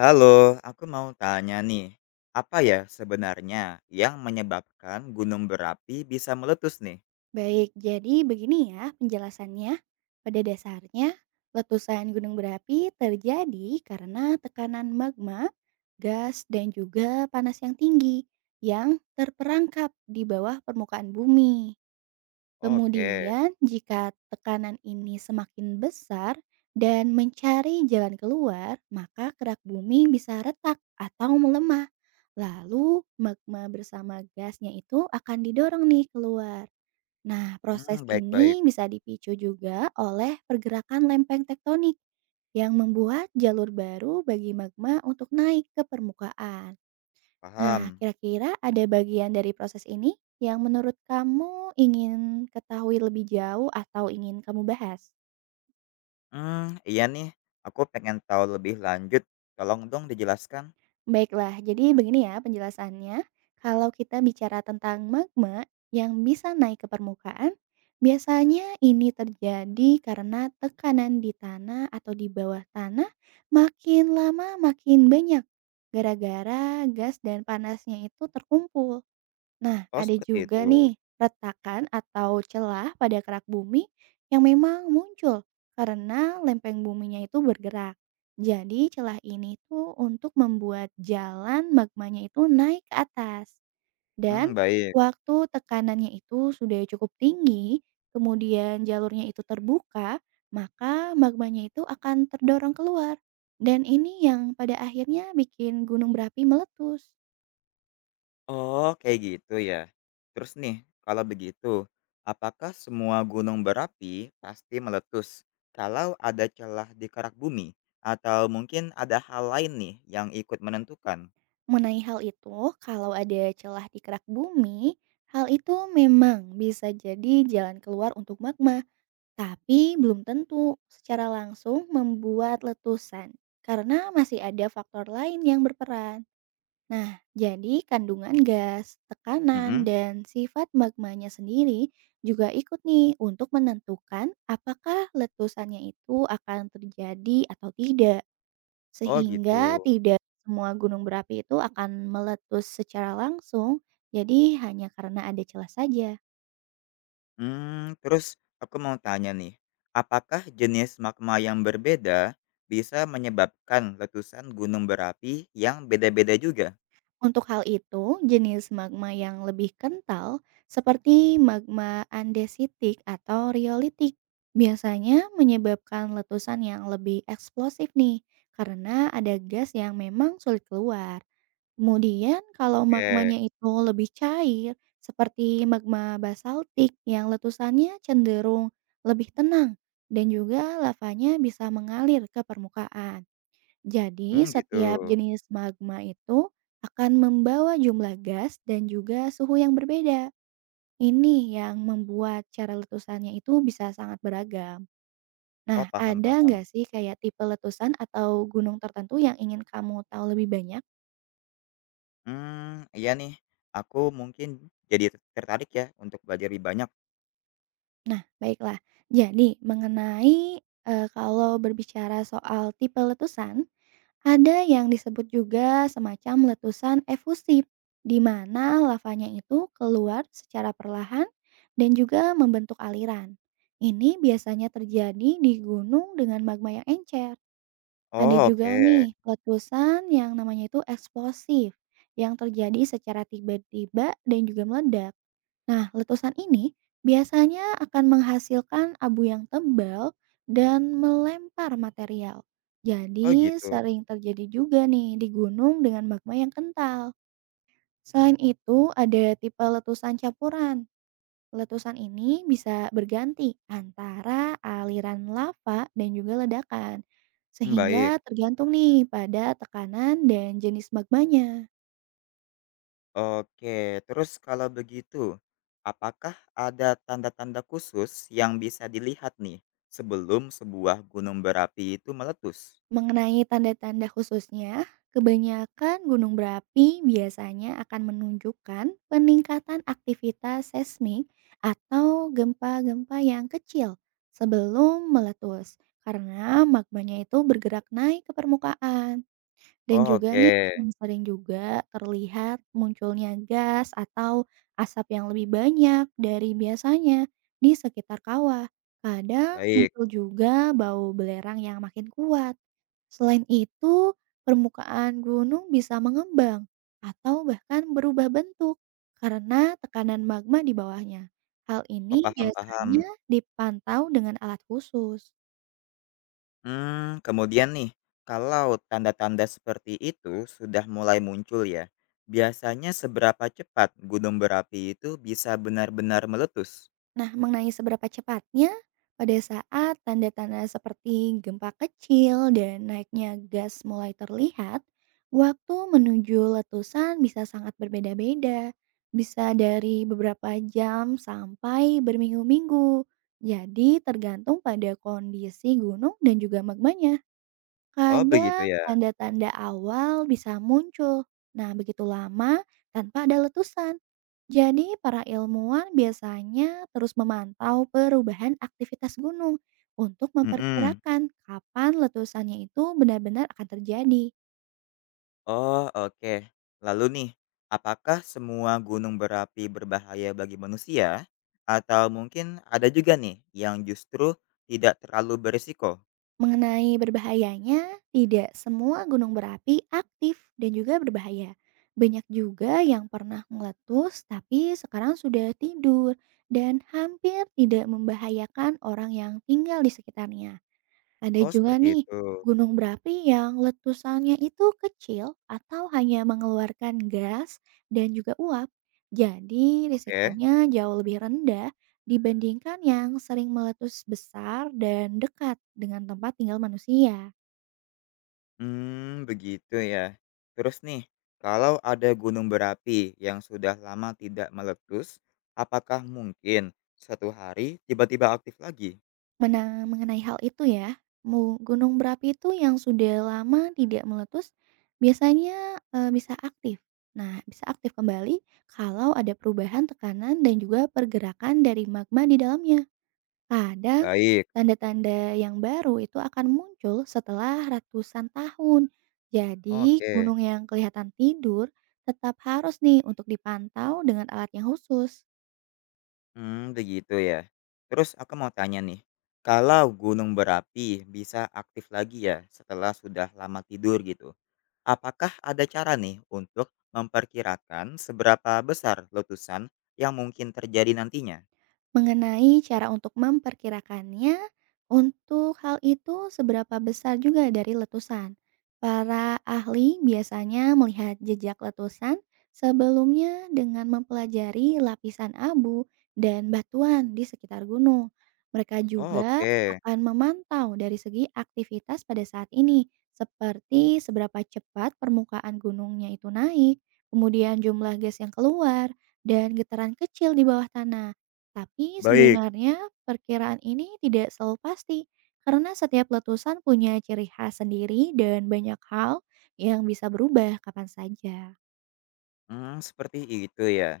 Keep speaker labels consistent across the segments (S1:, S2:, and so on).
S1: Halo, aku mau tanya nih, apa ya sebenarnya yang menyebabkan gunung berapi bisa meletus nih?
S2: Baik, jadi begini ya penjelasannya. Pada dasarnya, letusan gunung berapi terjadi karena tekanan magma, gas, dan juga panas yang tinggi yang terperangkap di bawah permukaan bumi.
S1: Oke,
S2: Kemudian, jika tekanan ini semakin besar dan mencari jalan keluar, maka kerak bumi bisa retak atau melemah. Lalu, magma bersama gasnya itu akan didorong nih keluar. Nah, proses
S1: hmm, baik-baik,
S2: ini bisa dipicu juga oleh pergerakan lempeng tektonik yang membuat jalur baru bagi magma untuk naik ke permukaan. Nah,
S1: paham.
S2: kira-kira ada bagian dari proses ini yang menurut kamu ingin ketahui lebih jauh atau ingin kamu bahas?
S1: Hmm, iya nih, aku pengen tahu lebih lanjut. Tolong dong dijelaskan.
S2: Baiklah, jadi begini ya penjelasannya. Kalau kita bicara tentang magma yang bisa naik ke permukaan, biasanya ini terjadi karena tekanan di tanah atau di bawah tanah makin lama makin banyak. Gara-gara gas dan panasnya itu terkumpul. Nah,
S1: Oh,
S2: ada
S1: seperti itu.
S2: juga nih retakan atau celah pada kerak bumi yang memang muncul karena lempeng buminya itu bergerak. Jadi celah ini tuh untuk membuat jalan magmanya itu naik ke atas. Dan
S1: Hmm, baik.
S2: waktu tekanannya itu sudah cukup tinggi, kemudian jalurnya itu terbuka, maka magmanya itu akan terdorong keluar. Dan ini yang pada akhirnya bikin gunung berapi meletus.
S1: Oh, kayak gitu ya. Terus nih, kalau begitu, apakah semua gunung berapi pasti meletus kalau ada celah di kerak bumi? Atau mungkin ada hal lain nih yang ikut menentukan?
S2: Mengenai hal itu, kalau ada celah di kerak bumi, hal itu memang bisa jadi jalan keluar untuk magma, tapi belum tentu secara langsung membuat letusan karena masih ada faktor lain yang berperan. Nah, jadi kandungan gas, tekanan,
S1: Mhm.
S2: dan sifat magmanya sendiri juga ikut nih untuk menentukan apakah letusannya itu akan terjadi atau tidak.
S1: Oh
S2: Sehingga
S1: gitu.
S2: tidak semua gunung berapi itu akan meletus secara langsung, jadi hanya karena ada celah saja.
S1: Terus aku mau tanya nih, apakah jenis magma yang berbeda bisa menyebabkan letusan gunung berapi yang beda-beda juga?
S2: Untuk hal itu, jenis magma yang lebih kental seperti magma andesitik atau riolitik biasanya menyebabkan letusan yang lebih eksplosif nih, karena ada gas yang memang sulit keluar. Kemudian kalau
S1: Oke,
S2: magmanya itu lebih cair, seperti magma basaltik yang letusannya cenderung lebih tenang dan juga lavanya bisa mengalir ke permukaan. Jadi
S1: hmm, gitu.
S2: setiap jenis magma itu akan membawa jumlah gas dan juga suhu yang berbeda. Ini yang membuat cara letusannya itu bisa sangat beragam.
S1: Oh,
S2: Nah, ada nggak
S1: paham-paham.
S2: sih kayak tipe letusan atau gunung tertentu yang ingin kamu tahu lebih banyak?
S1: Iya nih, aku mungkin jadi tertarik ya untuk belajar lebih banyak.
S2: Nah, baiklah. Jadi, mengenai, kalau berbicara soal tipe letusan, ada yang disebut juga semacam letusan efusif, di mana lavanya itu keluar secara perlahan dan juga membentuk aliran. Ini biasanya terjadi di gunung dengan magma yang encer. Ada
S1: Oh,
S2: juga
S1: oke.
S2: nih letusan yang namanya itu eksplosif, yang terjadi secara tiba-tiba dan juga meledak. Nah, letusan ini biasanya akan menghasilkan abu yang tebal dan melempar material.
S1: Oh,
S2: Jadi,
S1: gitu.
S2: sering terjadi juga nih di gunung dengan magma yang kental. Selain itu, ada tipe letusan campuran. Letusan ini bisa berganti antara aliran lava dan juga ledakan,
S1: Mmm,
S2: sehingga
S1: baik.
S2: tergantung nih pada tekanan dan jenis magmanya.
S1: Oke, terus kalau begitu, apakah ada tanda-tanda khusus yang bisa dilihat nih sebelum sebuah gunung berapi itu meletus?
S2: Mengenai tanda-tanda khususnya, kebanyakan gunung berapi biasanya akan menunjukkan peningkatan aktivitas seismik atau gempa-gempa yang kecil sebelum meletus karena magmanya itu bergerak naik ke permukaan. Dan
S1: Oh,
S2: juga nih,
S1: oke,
S2: Mmm. sering juga terlihat munculnya gas atau asap yang lebih banyak dari biasanya di sekitar kawah. Kadang
S1: baik.
S2: muncul juga bau belerang yang makin kuat. Selain itu, permukaan gunung bisa mengembang atau bahkan berubah bentuk karena tekanan magma di bawahnya. Hal
S1: Oh,
S2: ini
S1: paham paham.
S2: biasanya dipantau dengan alat khusus.
S1: Kemudian nih, kalau tanda-tanda seperti itu sudah mulai muncul ya, biasanya seberapa cepat gunung berapi itu bisa benar-benar meletus?
S2: Nah, mengenai seberapa cepatnya, pada saat tanda-tanda seperti gempa kecil dan naiknya gas mulai terlihat, waktu menuju letusan bisa sangat berbeda-beda. Bisa dari beberapa jam sampai berminggu-minggu. Jadi tergantung pada kondisi gunung dan juga magmanya.
S1: Oh begitu
S2: Kadang
S1: ya?
S2: tanda-tanda awal bisa muncul, nah begitu lama tanpa ada letusan. Jadi para ilmuwan biasanya terus memantau perubahan aktivitas gunung untuk
S1: Mhm.
S2: memperkirakan kapan letusannya itu benar-benar akan terjadi.
S1: Oh oke. Lalu nih, apakah semua gunung berapi berbahaya bagi manusia? Atau mungkin ada juga nih yang justru tidak terlalu berisiko?
S2: Mengenai berbahayanya, tidak semua gunung berapi aktif dan juga berbahaya. Banyak juga yang pernah meletus tapi sekarang sudah tidur dan hampir tidak membahayakan orang yang tinggal di sekitarnya. Ada
S1: Oh
S2: juga
S1: seperti
S2: nih
S1: itu.
S2: gunung berapi yang letusannya itu kecil atau hanya mengeluarkan gas dan juga uap. Jadi
S1: Oke.
S2: risikonya jauh lebih rendah dibandingkan yang sering meletus besar dan dekat dengan tempat tinggal manusia.
S1: Hmm begitu ya. Terus nih, kalau ada gunung berapi yang sudah lama tidak meletus, apakah mungkin suatu hari tiba-tiba aktif lagi?
S2: Menang mengenai hal itu ya, gunung berapi itu yang sudah lama tidak meletus biasanya bisa aktif. Nah, bisa aktif kembali kalau ada perubahan tekanan dan juga pergerakan dari magma di dalamnya. Kadang,
S1: Baik,
S2: tanda-tanda yang baru itu akan muncul setelah ratusan tahun. Jadi,
S1: oke.
S2: gunung yang kelihatan tidur tetap harus nih untuk dipantau dengan alat yang khusus.
S1: Hmm begitu ya. Terus aku mau tanya nih, kalau gunung berapi bisa aktif lagi ya setelah sudah lama tidur gitu, apakah ada cara nih untuk memperkirakan seberapa besar letusan yang mungkin terjadi nantinya?
S2: Mengenai cara untuk memperkirakannya, untuk hal itu seberapa besar juga dari letusan. Para ahli biasanya melihat jejak letusan sebelumnya dengan mempelajari lapisan abu dan batuan di sekitar gunung. Mereka juga
S1: Oke,
S2: akan memantau dari segi aktivitas pada saat ini, seperti seberapa cepat permukaan gunungnya itu naik, kemudian jumlah gas yang keluar, dan getaran kecil di bawah tanah. Tapi
S1: baik.
S2: sebenarnya perkiraan ini tidak selalu pasti karena setiap letusan punya ciri khas sendiri dan banyak hal yang bisa berubah kapan saja.
S1: Hmm seperti itu ya.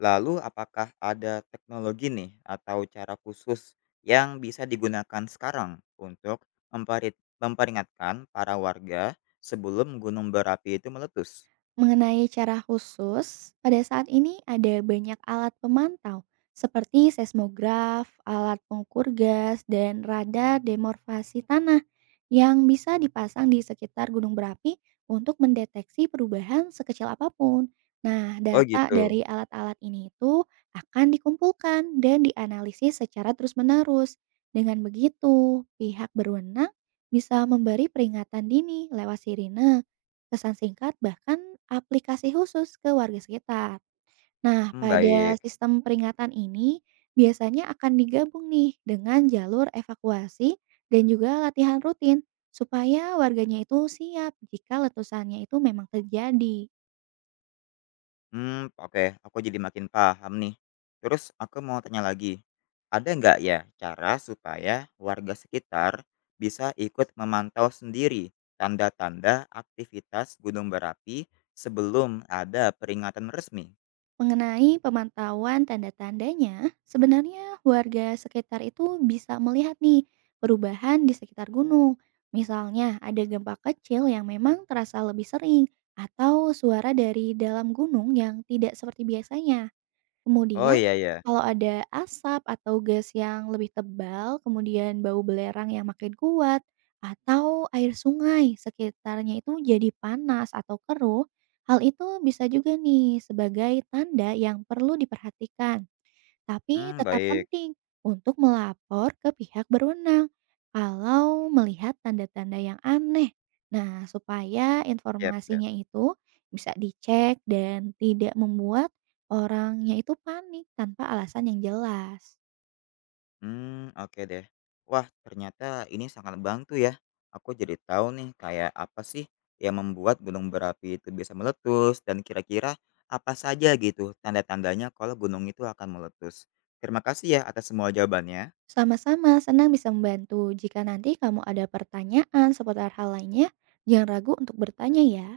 S1: Lalu apakah ada teknologi nih atau cara khusus yang bisa digunakan sekarang untuk memperit memperingatkan para warga sebelum gunung berapi itu meletus?
S2: Mengenai cara khusus, pada saat ini ada banyak alat pemantau seperti seismograf, alat pengukur gas, dan radar demorfasi tanah yang bisa dipasang di sekitar gunung berapi untuk mendeteksi perubahan sekecil apapun. Nah,
S1: Oh
S2: data
S1: gitu,
S2: dari alat-alat ini itu akan dikumpulkan dan dianalisis secara terus-menerus. Dengan begitu, pihak berwenang bisa memberi peringatan dini lewat sirine pesan singkat, bahkan aplikasi khusus ke warga sekitar. Nah,
S1: hmm
S2: pada
S1: baik.
S2: sistem peringatan ini biasanya akan digabung nih dengan jalur evakuasi dan juga latihan rutin supaya warganya itu siap jika letusannya itu memang terjadi.
S1: Oke, aku jadi makin paham nih. Terus aku mau tanya lagi, ada nggak ya cara supaya warga sekitar bisa ikut memantau sendiri tanda-tanda aktivitas gunung berapi sebelum ada peringatan resmi?
S2: Mengenai pemantauan tanda-tandanya, sebenarnya warga sekitar itu bisa melihat nih perubahan di sekitar gunung. Misalnya ada gempa kecil yang memang terasa lebih sering atau suara dari dalam gunung yang tidak seperti biasanya.
S1: Oh,
S2: Kemudian
S1: iya ya.
S2: kalau ada asap atau gas yang lebih tebal, kemudian bau belerang yang makin kuat, atau air sungai sekitarnya itu jadi panas atau keruh, hal itu bisa juga nih sebagai tanda yang perlu diperhatikan tapi
S1: Hmm
S2: tetap
S1: baik,
S2: penting untuk melapor ke pihak berwenang kalau melihat tanda-tanda yang aneh. Nah, supaya
S1: siap siap.
S2: informasinya itu bisa dicek dan tidak membuat orangnya itu panik tanpa alasan yang jelas.
S1: Hmm oke deh. Wah, ternyata ini sangat membantu ya. Aku jadi tahu nih kayak apa sih yang membuat gunung berapi itu bisa meletus dan kira-kira apa saja gitu tanda-tandanya kalau gunung itu akan meletus. Terima kasih ya atas semua jawabannya.
S2: Sama-sama, senang bisa membantu. Jika nanti kamu ada pertanyaan seputar hal lainnya, jangan ragu untuk bertanya ya.